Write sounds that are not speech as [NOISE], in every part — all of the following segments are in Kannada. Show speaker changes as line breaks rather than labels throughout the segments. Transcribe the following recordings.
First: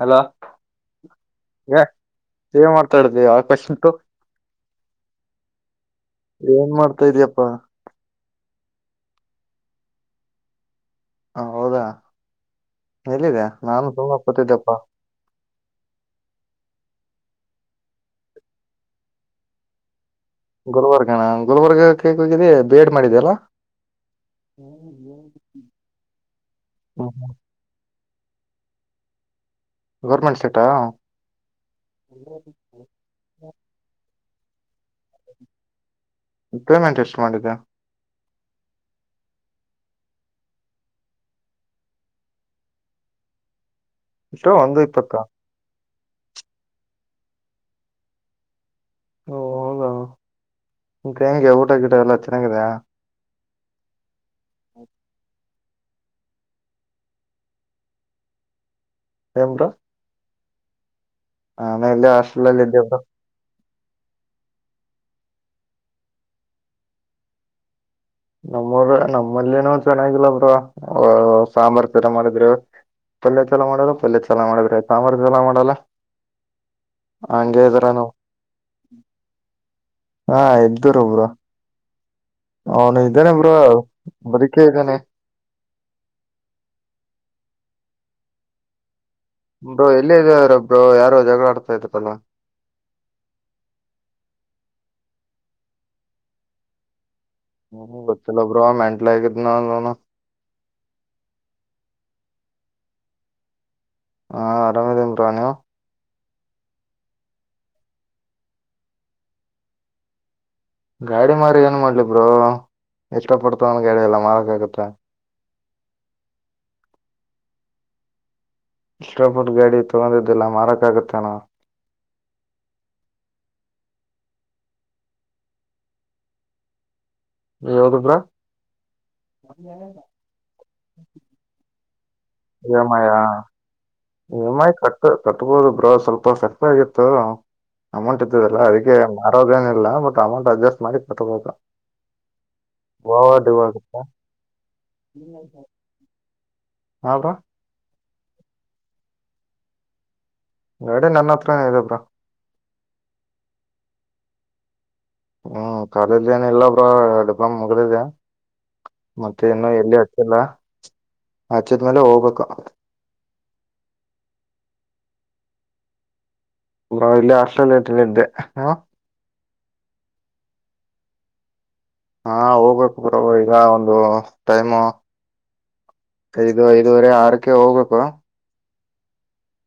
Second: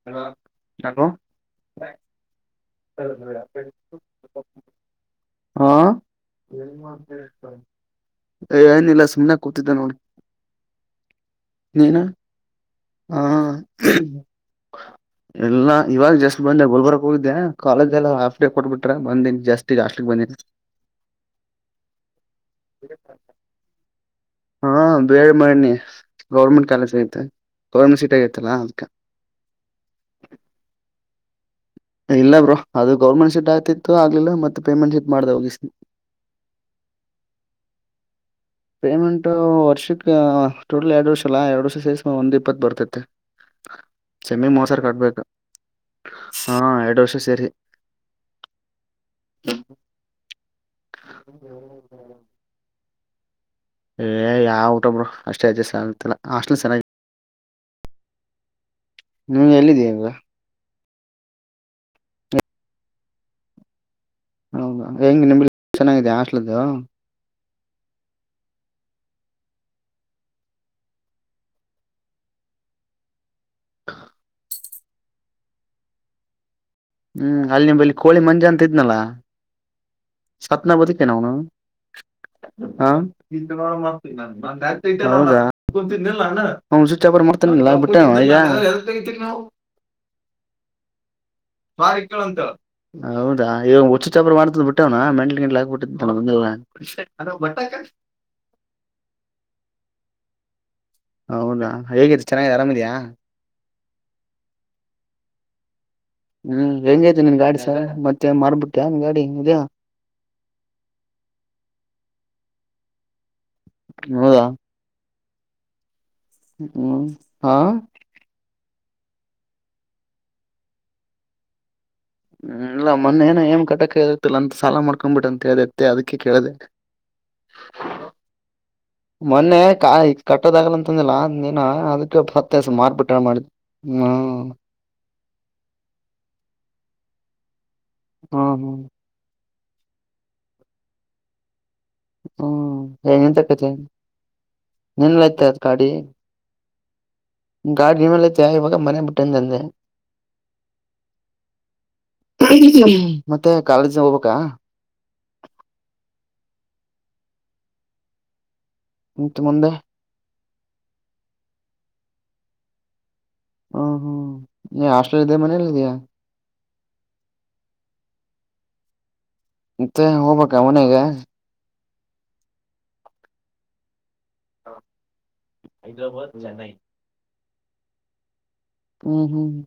ಹಲೋ ಏ ಮಾಡ್ತಾಡ್ದ ಯ ಕವಶ ಉಂಟು
ಹಾ ಲ
ಇದ್ಯಪ್ಪಾ
[UNINTELLIGIBLE] ಸುಮನೆ ಕೂತಿದ್ದ ನೋಡಿ
ಹ ಹೌದಾ
ನೀನಾ ಹಾ
ಎಲ್ಲಿದೆ ನಾನು ಸುಮ್ನೆ ಕೂತಿದ್ದೆಪ್ಪಾ
ಎಲ್ಲ ಇವಾಗ ಜಸ್ಟ್ ಬಂದೆ ಗೋಲ್ಬರ್ಗ [UNINTELLIGIBLE] ಹೋಗ್ದಿದೆ ಕಾಲೇಜ್ ಎಲ್ಲ ಹಾಫ್ ಡೇ ಕೊಟ್ಬಿಟ್ರೆ ಬಂದಿನ ಜಸ್ತಿ ಅಷ್ಟ
ಗುಲ್ಬರ್ಗಣ ಗುಲ್ಬರ್ಗ ಕಕ್ ಹೋಗಿದ್ದಿ ಬೇಡ್ ಮಾಡಿದ್ಯಲ್ಲಾ
ಹಾ ಬೇಳ್ ಮ್ಣಿ ಗೌರ್ಮೆಂಟ್ ಕಾಲೇಜ್
ಹ್ಮ
ಐತೆ ಗೌರ್ಮೆಂಟ್ [UNINTELLIGIBLE]
ಗೌರ್ಮೆಂಟ್ ಸೆಟ್ಟಾ
ಇಲ್ಲ ಬ್ರೋ ಅದು ಗೌರ್ಮೆಂಟ್ ಶೀಟ್ ಆಯತಿತ್ತು ಆಗ್ಲಿಲ್ಲ ಮತ್ತೆ ಪೇಮೆಂಟ್ ಶೀಟ್ ಮಾಡ್ದ ಹೋಗಿಸ
ಪೇಮೆಂಟ್ ಎಷ್ಟು ಮಾಡಿದ
ಪೇಮೆಂಟು ವರ್ಷಕ್ಕೆ ಟೋಟಲ್ ಎರಡು ವರ್ಷಲ್ಲ ಎರಡು ವರ್ಷ ಸೇಸ ಒಂದು ಇಪ್ಪತ್ತು ಬರ್ತತಿ ಚಮ್ಮಿ
ಎಷ್ಟು ಒಂದು
ಮೋಸಾರ್
ಇಪ್ಪತ್ತ
ಕಟ್ಬೇಕು ಹಾ ಎರಡು ವರ್ಷ ಸರಿ
ಹಓ [UNINTELLIGIBLE] ಊಟ ಗಿಡ ಎಲ್ಲ ಚೆನ್ನಾಗಾಗಿದೆಾ
ಏ ಯಾವ ಊಟೊಬ್ರು ಅಷ್ಟೇ ಅಜಜಸ್ಟ್ ಆಾಸ್ಟಲ್ ಚೆನ್ನಾಗಿ ನೀ ಎಲ್ಲಿದೀಗ
ಆೇಲೆ ಆಾಶಲ್ಲಲ್ಲ ಇದೆ ಬ್ರೋ
ಹೌದಾ ಹೆಂಗ ನಿಮ ಚೆನ್ನಾಗಿದೆ ಆಸ್ಲದುು
ನಮ್ಮರ ನಮ್ಮಲ್ಲಿನೋ ಚೆನ್ನಾಗಿಲ್ಲಬ್ರ ಸಾಂಬಾರ್ ತೀರಾ ಮಾಡಿದ್ರರು ಪಲ್ಲಯ ಜಲ ಮಾಡಲ್ಲ ಪಲ್ಯ ಚಲ ಮಾಡಿದ್ರೆ ಸಾಂಬಾರ್ ಜಲ ಮಾಡಲ್ಲ
ಹ್ಮ್
ಹಂಗೆ
ಅಲ್ಲಿ
ಇದಾರ
ನಿಮಲ್ಲಿ
ನಮ್
ಕೋಳಿ ಮಂಜು ಅಂತ ಇದ್ನಲ್ಲಾ
ಹಾ
ಸತ್ನ ಬದ
ಇದ್ದರು
ಕೆ
ಬ್ರೋ
ನವುನು ಹ
ಅವನು ಇದ್ದಾನೆ ಬ್ರೋ
[UNINTELLIGIBLE]
ಬದುಕೇ ಇದ್ದಾನೆ
ಮಾಡ್ತನಲ್ಲ ಬಿಟ್ಟು ಈಗ
ಬ್ರೋ ಎಲ್ಲೇ ಯಾರು
ಹೌದಾ ಇವ ಹುಚ್ಚು ಚಾಪರ್ ಮಾಡ್ತದ್ ಬಿ ಟ್ಟ
ಹ್ಮ ಗತ್ತಲ್ಲ ಬರ ಮೆಂಟಲ್ ಆಗಿದ್ದನ್ನ ನೋ
ಹೌದಾ ಹೇಗತ್ತು ಚೆನ್ನಾಗಿಗಿದೆ ಆರಾಮಿದ್ಯಾಾ
ಹಾ ಆರಾಮೇದ ಉಂಟವಾ ನೀವು
ಹ್ಮ್ ಹೆೇಂಜ್ ಐ್ತಿ ನಿನ್ ಗಾಡಿ ಸ ಮತ್ತೆ ಮಾರ್ಬಿಟ್ಟ್ಯಾ ನಿನ್ ಗಾಡಿ ಇದ್ಯಾ
ಗಾಡಿ ಮಾರಿ ಏನ್ ಮಾಡ್ಲಿಬರು ಇಷ್ಟ ಪಡ್ತವನ್ ಗಾಡಿ ಎಲ್ಲಾ
ಹೌದಾ
ಮಾರಕ್ ಆಗತ್ತ
ಹ್ಮ್ ಹಾ
ಇಸ್ಟ್ ಪಟ್ ಗಾಡಿ ತೊಗೊಂಡಿದ್ದಿಲ್ಲ ಮಾರಕ್ಕಾಗುತ್ತಣ
ಹ್ಮ ಇಲ್ಲ ಮೊನ್ನೆ ನ ಏನ್ ಕಟಕ ಇತ್ತಲ್ಲ ಅಂತ ಸಾಲ ಮಾಡ್ಕೊಂಡ್ಬಿಟ್ಟ ಅಂತ ಹೇಳ್ದತ್ತ ಅದಕ್ಕೆ ಕೇಳಿದೆ
ಯಾವ್ದಬ್ರಾ
ಮೊನ್ನೆ ಕ ಈ ಕಟ್ಟೋದಾಗಲ್ಲಂತಂದಿಲ್ಲನ ಅದ ಹತ್ತಸ ಮಾರ್ಬಿಟ್ಟ ಮಾಡ
ನಿಮ್ಮಾಯಿ ಕಟ್ಟ ಕಟ್ಬೋದು ಬ್ರೋ ಸ್ವಲ್ಪ ಸೆಕ್ ಆಗಿತ್ತು ಅಮೌಂಟ್
ಹ್ಮ್
ಇತದಲ್ಲಾ
ಹ್ಮ್
ಅದಕ್ಕೆ ಮ ಮಾಡೋದೇನಿಲ್ಲ ಬಟ್ ಅಮೌಂಟ್ ಅಡ್ಜಸ್ಟ್ ಮಾಡಿ ಕಟ್ಬೇಕು
ಹ್ಮ ಹ
ಗೋವಾ ಡಿವ್
ಎಂತಕತಿ
ಆಗುತ್ತಾ
ನಿನ್ಲಯ್ತ ಅದ ಗಾಡಿ
ಹಾ ಬ್ರೋ
ಇ ಗಾ ಇನಲತೆ ಆಯಭಾಗ ಮರ ಬಿಟ್ಟಂತಂದ
ಗಾಡಿ ನನ್ನ ಹತ್ರ ಇದೆ ಬ್ರೋ
ಮತ್ತೆ ಕಾಲೇಜನಾಗ ಹೋಗ್ಬೇಕಾ
ಹ್ಮ ಕಾಲೇಜ ಏನ ಇಲ್ಲಬ್ರೋ [UNINTELLIGIBLE] ಮುಗ್ದಿದೆ
ಮತ್
ಮತ್ತೆ
ಮುಂದೆ
ನು ಎಲ್ಲಿ ಹಚ್ಚಿಲ್ಲ ಹಚ್ಚಿದ್ಮೇಲೆ ಹೋಗ್ಬೇಕು
ಹ ಹ ಹಾಸ್ಟೆಲ್ ಇದೆ ಮನೇಲಿದ್ಯಾ
ಬ್ರೋ ಇಲ್ಲೇ ಹಾಸ್ಟೆಲ್ ಅಲ್ಲಿ ಇದ್ದೆ ಹೂ
ಮತ್ತೆ ಹೋಗ್ಬೇಕಾ ಮನೆಗೆ
ಹಾ ಹೋಗ್ಬೇಕು ಬ್ರೋ ಈಗ ಒಂದು ಟೈಮ್
ಹೈದ್ರಾಬಾದ್
ಐದು
ಚೆನ್ನೈ
ಐದುವರೆ ಆರಕ್ಕೆ ಹೋಗ್ಬೇಕು
ಹ್ಮ ಹ್ಮ ಹ್ಮ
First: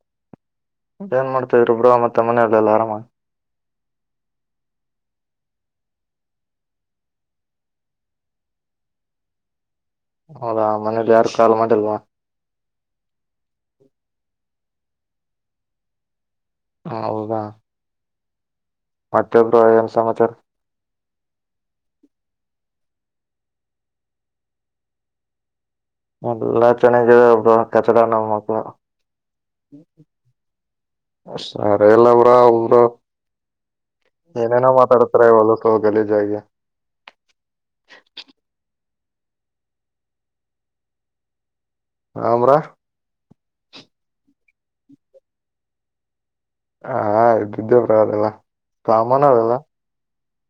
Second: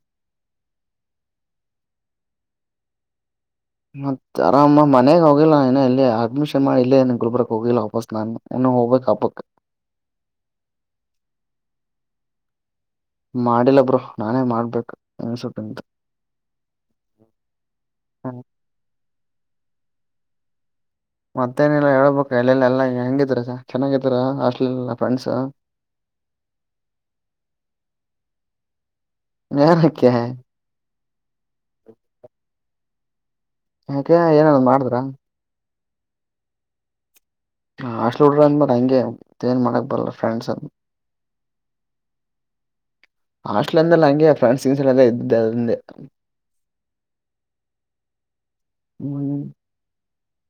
ಮ ಏನ್ ಮಾಡ್ತವ್ರೊಬ್ಬ್ರ ಮತ್ತೆ ಮನೆಯಲ್ಲೆಲ್ಲಾ ಆರಾಮ
ಮತ್ತತ್ ಆರಾಮ ಮನೆಗ್ ಹೋಗಿಲ್ಲ ಇನ ಇಲ್ಲಿ ಅಡ್ಮಿಷನ್ ಮಾಡಿಲ್ಲನ್ ಗುಲ್ಬರ್ಗ್ ಹೋಗಿಲ್ಲ ವಾಪಸ್ ನಾನು ಹೋಗಬೇಕು, ಹಬ್ಬಕ್ಕ
ಹೌದಾ ಮನಲಿ ಯಾರು ಕಾಲ ಮಾಡಿಲ್ವಾ
ಮಾಡಿಲ್ಲ ಬ್ರೋ ನಾನೇ ಮಾಡ್ಬೇಕು [UNINTELLIGIBLE]
ಹ ಹೌದಾ
ಹಾ
ಮತ್ತೆ ಬ್ರೋ ಏನ್ ಸಮಾಚಾರ
ಮತ್ತೇನಲ್ಲಾ ಹೇಳ್ಬೇಕ ಇಲ್ಲಲ್ಲ ಎಲ್ಲಾ ಹೆಂಗಿದ್ರ ಚೆನ್ನಾಗಿದ್ರ ಹಸ್ಲಫ್ರೆಂಡ್ಸ್
ಎಲ್ಲಾ ಚೆನಗ [UNINTELLIGIBLE] ಬ್ರೋ ಕಚಡ ನಮ್ಮಕ್ಕ
ಏನಕ್ಕೆ
ಸರಿ ಎಲ್ಲ ಬ್ರೋ ಅವರ
ಯಾಕೆ ಏನದ್
ಏನೇನೋ
ಮಾಡಿದ್ರ
ಮಾತಾಡತಾರೆ ಎಲ್ಲ ಬ್ರೋ ಗಲೀಜಾಗಿ
ಹಾಸ್ಟೆಲ್ ಹುಡ್ರ ಅಂದ್ಮೇಲೆ ಹಂಗೆ ಏನ್ ಮಾಡಕ್ ಬರಲ್ಲ ಫ್ರೆಂಡ್ಸ್
ಮ್ರ
ಹಾಸ್ಟೆಲ್ ಅಂದಮೇಲೆ ಹಂಗೆ ಫ್ರೆಂಡ್ ಸಿಂಗ್ಸ್ ಎಲ್ಲ ಇದ್ದೆ ಅದೆ
ಹಾ ಬ್ರೋ ಇದ್ದಿದ್ದೆ ಅವೆಲ್ಲ ಕಾಮನ್
ಹ್ಮ್
ಅವೆಲ್ಲ.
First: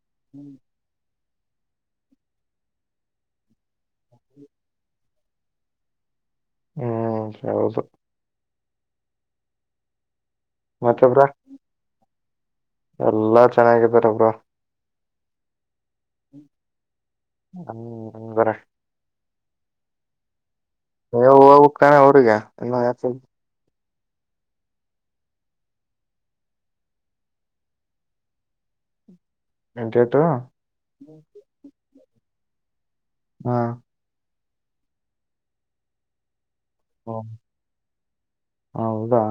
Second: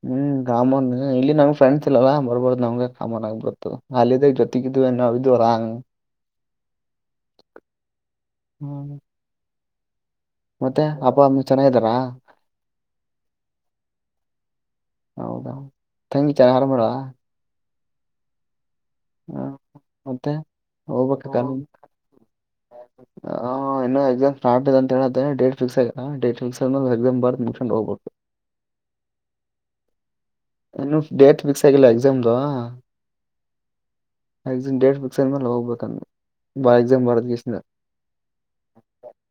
ಹ್ಮ್ ಕಾಮನ್ ಇಲ್ಲಿ ನಂಗ್ ಫ್ರೆಂಡ್ಸ್ ಇಲ್ಲ ಬರ್ಬಾರ್ದ್ ನಮ್ಗೆ ಕಾಮನ್ ಆಗ್ಬಿತ್ತತ್ತು ಅದ ಜೊತೆಗಿದವಿ ನ ಇದ್ರಾಂಗ
ಹ್ಮ್ ಹೌದು
ಹ್ಮ ಮತ್ತೆ ಅಪ್ಪ ಅಮ್ಮ ಚೆನ್ನಾಗಿದ್ದಾರಾ
ಎಲ್ಲಾ ಚೆನ್ನಾಗಿದ್ದಾರ ಬ್ರೋ
ಹೌದೌದು ತಂಗಿ [UNINTELLIGIBLE] ಮಾಡಡ
ಹ್ ಹೂ ಬೇರೆ
ಹ ಮತ್ತೆ ಹೋಗ್ಬೇಕ ಕಾಲೇಜ್
ಹೋಗ್ಬೇಕ್ ತಾನೆ ಊರ್ಗೆ
ಹ ಇನ್ನು ಎಕ್ಸಾಮ್ ಸ್ಟಾರ್ ಇ ಅಂತ ಹೇಳಿದ ೇಟ್ ಫಿಕ್ಸ್ ಆಗ ಡೇ ಫಿಕ್ಸ್ ಆದ ಎಕ್ಸಾಮ್ ಬರ್ ಮುಕೊಂಡ ಹೋಗ್ಬಬೇಕು
[UNINTELLIGIBLE]
ಇನ್ನು ಡೇಟ್ ಫಿಕ್ಸ್ ಆಗಿಲ್ಲ ಎಕ್ಸಾಮದು.
ಹಾ
ಮ್ಯಕ್ಸಿನ್ ಡೇಟ್ ಬಿಕ್ಸ್ ಆದ ಮೇಲೆ ಹೋಗ್ಬೇಕಂದ. [UNINTELLIGIBLE]
ಹೌದಾ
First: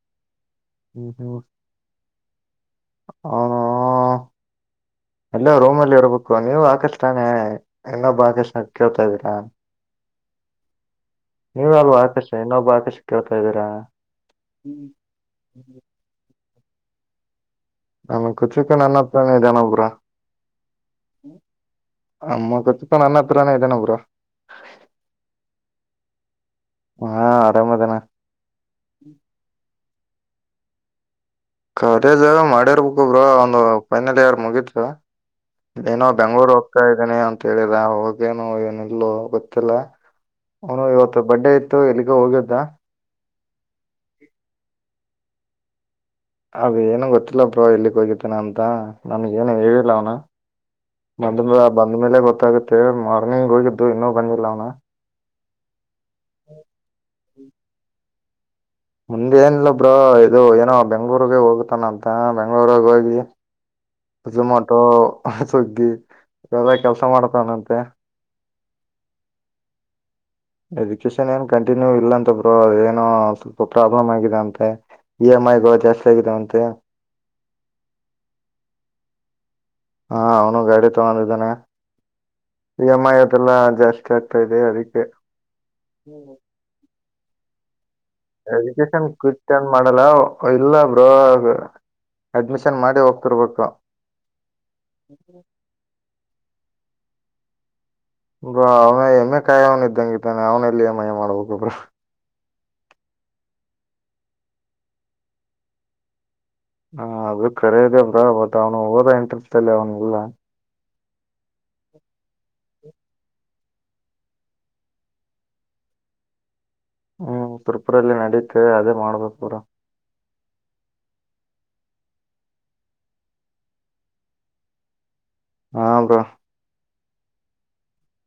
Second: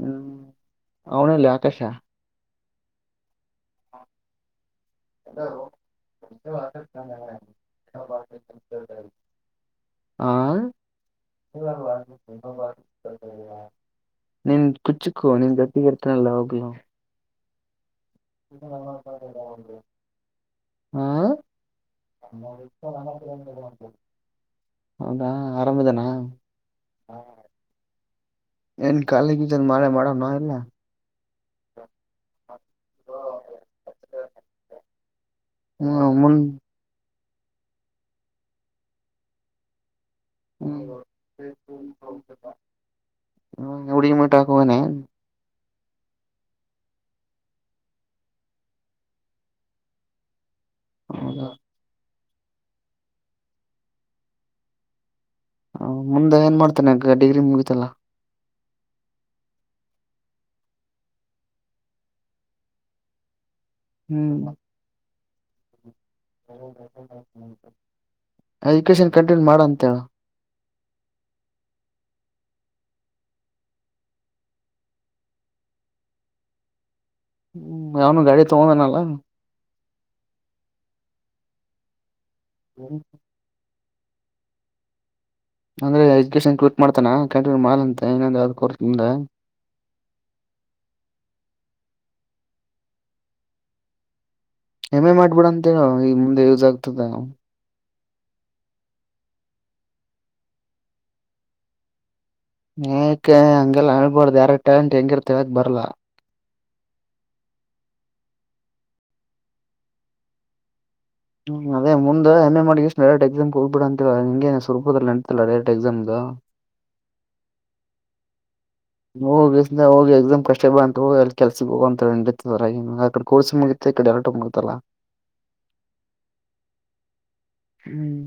ಹ್ಮ್
ಹ್ಮ್
ಅವನೆಲ್ಲಿ ಆಕಾಶ
ಹೂ
[INAUDIBLE]
ಎಲ್ಲ ರೂಮ್ ಅಲ್ಲಿ ಇರ್ಬೇಕು ನೀವು ಆಕಾಶ್ ತಾನೆ ಇನ್ನೊಬ್ಬ ಆಕಾಶ್ ಕೇಳ್ತಾ ಇದ್ದೀರಾ
ಆ
ನೀವ ಅಲ್ವಾ ಆಕಾಶ ಇನ್ನೊಬ್ಬ ಆಕಾಶ ಕೇಳ್ತಾ ಇದ್ದೀರಾ
ನೀನ್ ಕುಚಿಕ್ಕ ನೀನ್ ಕಟ್ಟಿಕತೆನಲ್ಲ ಹೋಗಲಾ
ನಮ್ಮ ಕುಚಿಕ್ಕ ನನ್ನತ್ರ ನೆ ಇದಾನೆ ಬ್ರೋ
ಹಾ
ನಮ್ಮ ಕುಚಿಕು ನನ್ನ ಹತ್ರಾನೇ ಇದ್ದಾನೆ ಬ್ರೋ
ಹೌದಾ ಆರಾಮದಾನ
ಹಾ ಆರಾಮದನ
ಏನ್ ಕಾಲಿಗ್ದನ್ ಮಳೆ ಮಾಡೋ ನ ಇಲ್ಲ
ಕಾಲೇಜ್ ಮಾಡಿರ್ಬೇಕಕ್ಬ್ರ ಒಂದು ಫೈನಲ್ ಇಯರ್ ಮುಗಿದ
ಹ್ಮ
ಏನೋ
ಮುನ್
ಬೆಂಗಳೂರ್ ಹೋಗ್ತಾ ಇದ್ದೀನಿ ಅಂತ ಹೇಳಿದ ಹೋಗ್ೇನು ಏನ ಇಲ್ಲ ಗೊತ್ತಿಲ್ಲ ಅವನು ಇವತ್ತು ಬಡ್ಡೇ ಇತ್ತು ಎಲ್ಲಿಗೂ ಹೋಗಿದ್ದ
ಹ್ಮ ಎಡಿಯ ಮಟಾಕವಣೆ
ಅದು ಏನು ಗೊತ್ತಿಲ್ಲ ಬ್ರೋ ಎಲ್ಲಿಕ್ಕ ಹೋಗಿತೇನ ಅಂತ ನನ್ಗ ಏನು ಹೇಳಿಲ್ಲ ಅವ್ನ ಬಂದ್
ಹೌದಾ,
ಬಂದ್ಮೇಲೆ ಗೊತ್ತಾಗುತ್ತೆ ಮಾರ್ನಿಂಗ್ ಹೋಗಿದ್ದು ಇನ್ನೂ ಬಂದಿಲ್ಲ ಅವನ
ಹ ಮುಂದೆ ಏನ್ ಮಾಡ್ತೇನೆ ಈಗ ಡಿಗ್ರಿ ಮುಗಿತಲ್ಲಾ
ಮುಂದೇನಿಲ್ಲೊಬ್ರ ಇದು ಏನೋ ಬೆಂಗ್ಳೂರ್ಗ ಹೋಗತಾನ ಅಂತ ಬೆಂಗ್ಳೂರ್ಾಗ ಹೋಗಿ ಝೊಮಾಟೊ ಸುಗ್ಗಿ ಎವೆಲ್ಲ ಕೆಲ್ಸ
ಹ್ಮ್
ಮಾಡತಾನಂತೆ
ಎಜುಕೇಶನ್ ಕಂಟಿನ್ಯೂ ಮಾಡ ಅಂತ ಹೇಳ
ಎಜುಕೇಶನ್ ಏನ್ ಕಂಟಿನ್ಯೂ ಇಲ್ಲ ಅಂತ ಬ್ರರು ಅದ ೇನೋ ಸ್ವಲ್ಪ ಪ್ರಾಬ್ಲಮ್ ಆಗಿದೆ ಅಂತೆ ಇ ಎಮ್ ಐಗ ಜಾಸ್ತಿ ಆಗಿದಾವಂತೆ
ಹ್ಮ ಅವಾವನು ಗಾಡಿ ತಗೊಂಡನಲ್ಲ
ಹಾ ಅವನು ಗಾಡಿ ತಗೊಂಡಿದ್ದಾನೆ ಇ ಎಮ್ ಐ ಆತಿಲ್ಲ ಜಾಸ್ತಿ ಹೆಚ್ಚಾಗಗ್ತಾ ಇದೆ ಅದಕ್ಕೆ
ಅಂದ್ರೆ ಎಜುಕನ್ ಕವಿಟ್ ಮಾಡ್ತಾನ ಕಂಟ ಮಾಡ ಅಂತ
ಎಜುಕೇಶನ್ ಕ್ವಿಟನ್ ಮಾಡಲ್ಲ ಇಲ್ಲ ಬ್ರೋ ಅಡ್ಮಿಷನ್ ಮಾಡಿ ಹೋಗ್ತಿರ್ಬೇಕು
ಹೆಮ್ಮೆ ಮಾಡ್ಬಿಡಂತೇಳ ಈಗ ಮುಂದೆ ಯೂಸ್ ಆಗ್ತದೆ
ಬ್ರಾ ಅವ್ನ ಹೆಮ್ಮೆ ಕಾಯಿ ಅವನ ಇದ್ದಂಗಿತಾನೆ ಅವ್ನ ಎಲ್ಲಿ ಮಯ ಮಾಡ್ಬೇಕಬ್ರಾ
ಏಕ ಹಂಗೆಲ್ಲ ಹಳ್ಬಾರ್ದ ಯಾರ ಟ್ಯಾಲೆಂಟ್ ಹೆಂಗಿರ್ತವಕ್ ಬರ್ಲಾ
ಹಾ ಅದು ಕರೆದೆಬ್ರಾ ಬಟ್ ಅವನು ಓರ ಎಂಟ್ರೆಸ್ ಅಲ್ಲಿ ಅವನುಲ್ಲ
ಹ್ಮ ಅದೇ ಮುಂದೆ ಹೆಮ್ಮೆ ಮಾಡಿ ಎಷ್ಟು ಡರೆಟ್ ಎಕ್ಸಾಮ್ಗೆ ಹೋಗಬ ಬಿಿಡ ಅಂತವ ನಿಂಗೆ ಸ್ವೂಪದಲ್ಲಿ ನೆಂತಲ್ಲ ಡಟ್ ಎಕ್ಸಾಮ್
ಹ್ಮ್ ತುರ್ಪುರಲ್ಲಿ ನಡೀ
ಹೋಗ ಹೋಗಿ ಎಕ್ಸಾಮ್ ಕಷ್ಟ ಶಕ್ಷೆ ಬಂತ ಅಲ್ಲಿ ಕೆಲ್ಸಿ ಹೋಗ ಅಂತಡೆ ಕೋರ್ಸ್ ಮುಗ ಈ ಕಡೆ ಎರಟ ಮುಗತಲ್ಲಾ
ಹಾ ಬಾ
ಹ್ಮ್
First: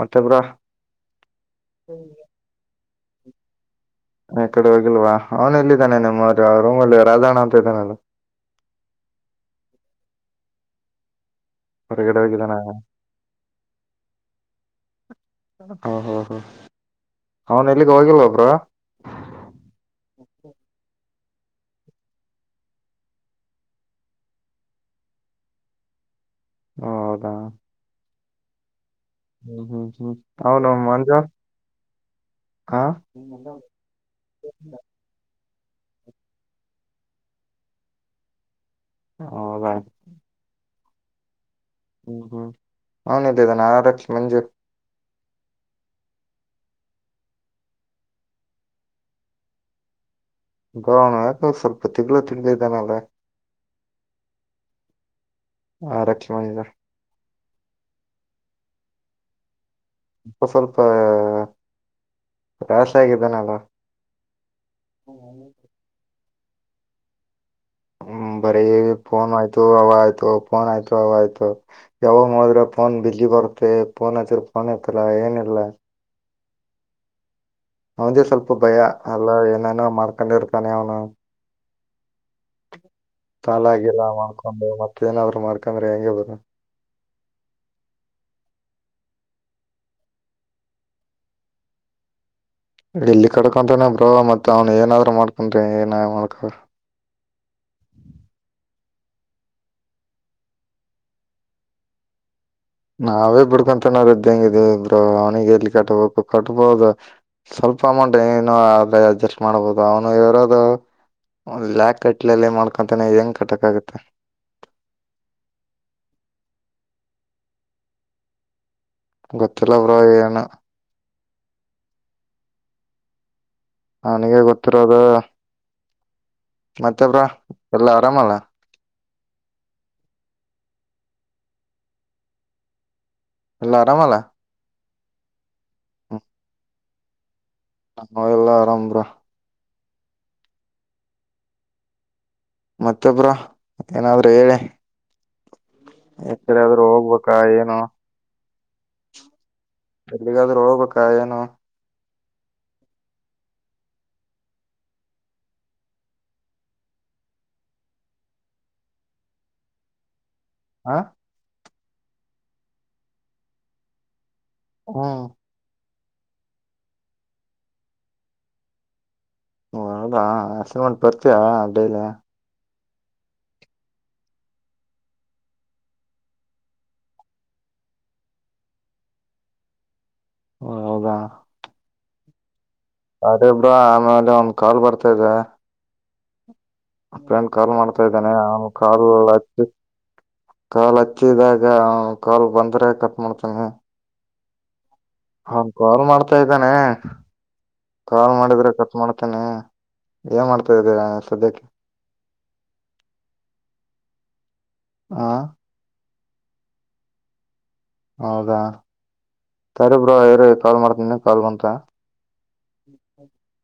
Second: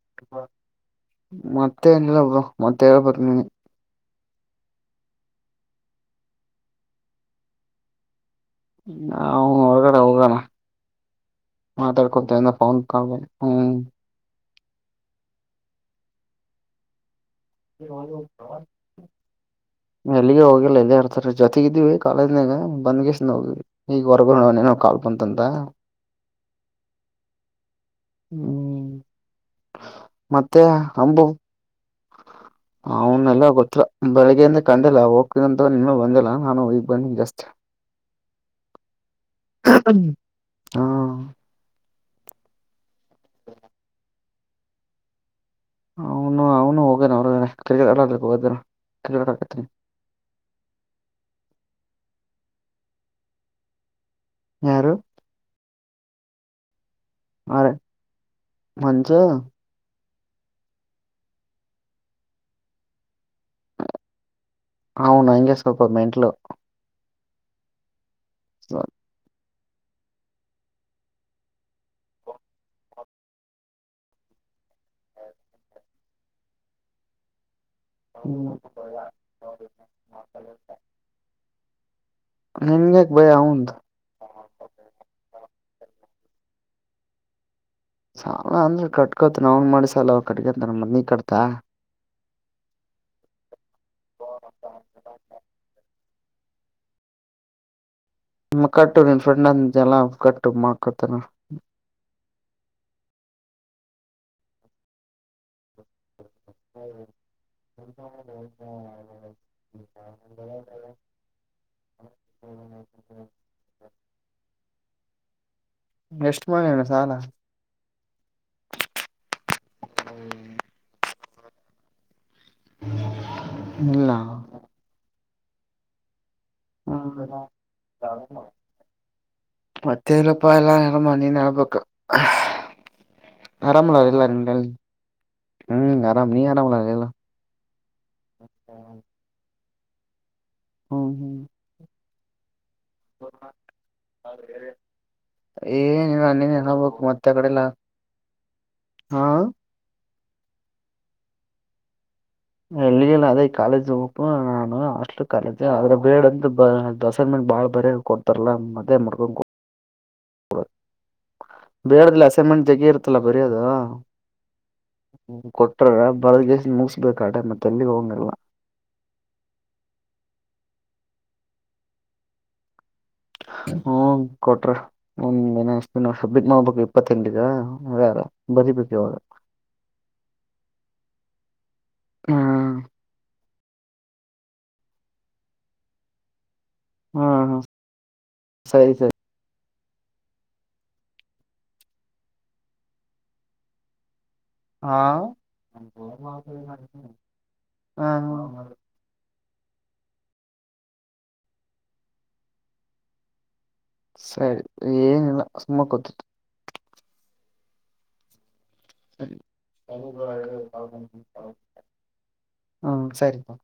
ಮತ್ತೆ ಬ್ರೋ
ಮತ್ತೆ ಎಲ್ಲ ಮತ್ತೆಲ್ಲನೆ
ಈ ಕಡೆ ಹೋಗಿಲ್ವಾ ಅವನು ಇಲ್ಲಿದ್ದಾನೆ ನಿಮ್ಮ್ರ ರೂಮ್ಲ್ಲಿ ರಾಜಣ್ಣ ಅಂತ ಇದ್ದಾನ ಅಲ್ಲ.
ಹ ಹ ಅವಗಡೆ ಹಗಣ
ಹೊರಗಡೆ
ಮಾತಾಡ್ಕೊತಂದ
ಹೋಗಿದ್ದಾನ
ಪೌನ್ ಕಬ ಹ್ಮ್
ಹಾ ಹಾ ಹಾ
ಎಲ್ಲಿಗೆ ಹೋಗಿಲ್ಲದೆ. ಜೊತೆಗ ಇದೀವಿ ಕಾಲೇಜ್ನಾಗ ಬಂದ್ಷ್ಟ ನೋಗ್ವಿ ಈಗ ಹೊರಗೋವನ ಕಾಲ್ ಬಂತಂತ
ಹ ಹೌದಾ.
ಹ್ಮ್.
ಹ್ಮ್ ಹ್ಮ್ ಹ್ಮ್ ತಾವ ನ ಮಂಜ
ಅವನಲ್ಲ ಗೊತ್ತಿಲ್ಲಾ ಬೆಳಿಗ್ಗೆಯಿಂದ ಕಂಡಲ್ಲ ಹೋಗ ತ ನಿನ್ನ ಬಂದಲ್ಲ ನಾನು ಈಗ ಬಂದಿ ಜಾಸ್ಟ್
ಹದಾ.
ಹಾ.
ಹ್ಮ್ ಹ್ಮ್ ಹನ ಇದ್ದದಾನ ಆರಕ್ಷ ಮಂಜೂ
ಅವನು ಅವನು ಹೋಗ್ಯಾನ ಅವ್ರ ಕ್ರಿಕೆಟ್ ಆಡ್ರ ಹೋಗ ಕ್ರಿಕೆಟ್ ಆತನಿ
ಬೌಣ ಯ ಸ್ವಲ್ಪ ತಿಗ್ಳ ತಿಗ್ಳ ಇದಾನಲ್ಲ.
ಯಾರು
ಹಾ ರಕ್ಷಿ ಮಾಡ ಸರ್.
ಅ ರ ಮಂಸ
ಸ್ವಲ್ಪ ರಾಶ ಆಗಿದ್ದಾನಲ್ಲ.
ಹನ್ ಹಂಗೆ ಸ್ವಲ್ಪ ಮೆಂಟ್ಲು
ಹ್ಮ ಬರನ್ ಆಯ್ತ. ಅವ ಆಯ್ತು ಫೋನ್ ಆಯ್ತು ಅವ ಆಯ್ತು ಯಾವಾಗ ನೋಡಿದ್ರೆ ಫೋನ್ ಬಿಲ್ಲಿ ರೋನ್ಯ ನ್ ಇತ್ತಲ ಏನಿಲ್ಲ. ಅವದೇ
ಹ್ಮ್
ಸ್ವಲ್ಪ ಭಯ ಎಲ್ಲ ಏನೇನೋ ಮಾಡ್ಕೊಂಡಿರ್ತಾನೆ ಅವನು
ನಿನ್ಗ್ಯಾಕ್ ಭಯ ಅವಂದ್
ಸಾಲಾಗಿಲ್ಲ ಮಾಡ್ಕೊಂಡು ಮತ್ತ ಏನಾದ್ರು ಮಾರ್ಕ ಕಮರ ಆ ಹ
ಸಾಲ ಅಂದ್ರ ಕಟ್ಕೋತ ನ ಅವನ್ ಮಾಡಿಸಾಲ ಅವ ಕಟ್ಕಂತ ಮನಿ ಕಟ್ತ
ಇಲ್ಲಿ ಕಡ್ಕೊಂತನ ಬೋ ಮತ್ತತ್ ಅವ್ನು ಏನಾದ್ರರು ಮಾಡ್ಕೊಂತಿ ಏನ ಮಾಡ್ಕ
[INAUDIBLE] ನ ಕಟ್ಟುನ್ ಫ್ರೆಂಡ ಅಲ್ಲ ಕಟ್ಟು ಮಾ ಕತ್ತನ.
ನಾವೇ ಬಿಡ್ಕೊಂತನೋದ ಹೆಂಗಿದ್ ಇಬ್ರು ಅವ್ನಿಗೆ ಎಲ್ಲಿ ಕಾ ಹಬೇಕು. ಕಟ್ಬೋದು ಸ್ವಲ್ಪ ಅಮೌಂಟ್ ಏನನು ಆದ್ರ ಅಡ್ಜಸ್ಟ್ ಮಾಡ್ಬೋದು ಅವನು ಇರ್ದ ಒಂದು ಲಾಕ್ ಕಟ್ಲಲ್ಲಿ ಮಾಡ್ಕೊಂತಾನೆ ಹೆಂಗ್ ಕಟ್ಟಕ್ ಆಗತ್ತೆ.
ಎಷ್ಟ ಮಾಡನು ಸಾಲ
ಗೊತ್ತಿಲ್ಲ ಬ್ರೋ ಏನು
ಹ್ಮ.
ನನಗೆ ಗೊತ್ತಿರೋದ. ಮತ್ತಬ್ರ ಎಲ್ಲಾ ಆರಾಮಲ್ಲ
ಮತ್ತೆ ಇರಪ್ಪ ಎಲ್ಲ ನರ ಮನ್ನಿ ನಬೇಕ
ಎಲ್ಲ
ಅರಾಮಲ
ಆರಾಮಲ್ಲ
ಅವಲ್ಲಾರಂಗ ಹ್ಮ್ ಆರಾಮ ನೀ ಆರಾಮ ಲಲ್ಲ
ನ ಎಲ್ಲಾ ಆರಾಮ್ರ
ಹ್ಮ್ ಹ್ಮ್.
ಮತ್ತೊಬ್ರ ಏನಾದ್ರೂ ಹೇಳಿ. ಎಕಡೆಾದ್ರೂ
ಏನಬೇಕು ಮತ್ತ
ಹೋಗ್ಬೇಕಾ
ಕಡೆಲ್ಲ
ಏನು
ಹಾ
ಎಲ್ಲಿಗಾದ್ರೂ ಹೋಗ್ಬೇಕಾ ಏನು
ಎಲ್ಲಿಲ್ಲ ಅದೇ ಕಾಲೇಜ್ ಹು ನಾನು ಹಾಸ್ಟ್ಲ್ ಕಾಲೇಜ ಅದ್ರ ಬೇಡ ಅಂತ ದಸರ ಮ ಬಾಳ್ ಬರ ಕೊಡ್ತಾರಲ್ಲಾ ಮದ್ ಮಾಡ್ಕೊಂಡ್
ಹಾ
ಬೇಡಲ್ಲಿ ಅಸೈನ್ಮೆಂಟ್ ಜಗ ಇರುತ್ತಲ್ಲ ಬರಿೋದ
ಹ್ಮ
ಬರದಗೆಸ ಮುಗಸ್ಬೇಕಾಡ ಮತ್ತೆಲ್ಲಿ ಹೋಗಂಗಲ್ಲ
ದಾ ಅಸಲ್ಮಂಟ್ ಪರ್ಚಿಯಾ ಅಡೇಲಿ
ಹ ಹ್ಮ ಕೊಟ್ರ ಒಂದ್ ಮಷ್ಟ ನಬ್ಬತ್ ಮಾಡಬೇಕು ಇಪ್ಪತ್ತೆಂಟರಾರ ಹ
ಹ ಹೌದಾ
ಹ್ಮ್
ಅದೇ ಬ್ರೋ ಆಮೇಲೆ ಒಂದ್ ಕಾಲ್ ಬರ್ತಾದೆ ಅಪ್ಪ ನ್
ಹ್ಮ್
ಕಾಲ್ ಮಾಡ್ತಾ ಇದ್ದೇಾನನೆ ಅವನ್
ಸರಿ
ಕಾಲ್
ಸರಿ
ಹಚ್ಚಿ ಕಾಲ್ ಹಚ್ಚಿದಾಗ ಕಾಲ್ ಬಂದ್ರೆ ಕಟ್ ಮಾಡ್ತಂಗಿ
ಹಾ
ಹನ್ ಕಾಲ್ ಮಾಡ್ತಾ
ಹ
ಇದ್ದಾನೆ ಕಾಲ್ ಮಾಡಿದ್ರೆ ಕಟ್ ಮಾಡ್ತೇನೆ ಏನ್ ಮಾಡ್ತಾ ಇದಿರ ಸದ್ಯಕ್ಕೆ
ಸರಿ
ಹ
ಏನಿಲ್ಲ ಸುಮ್ಮ ಕ ಗೊತ್ತ
ಹೌದಾ ಸರಿಬ್ರ ರಿ ಕಾಲ್ ಮಾಡ್ತೀನಿ ಕಾಲ್ ಬಂತ
ಹ್ಮ್ ಸರಿತಾ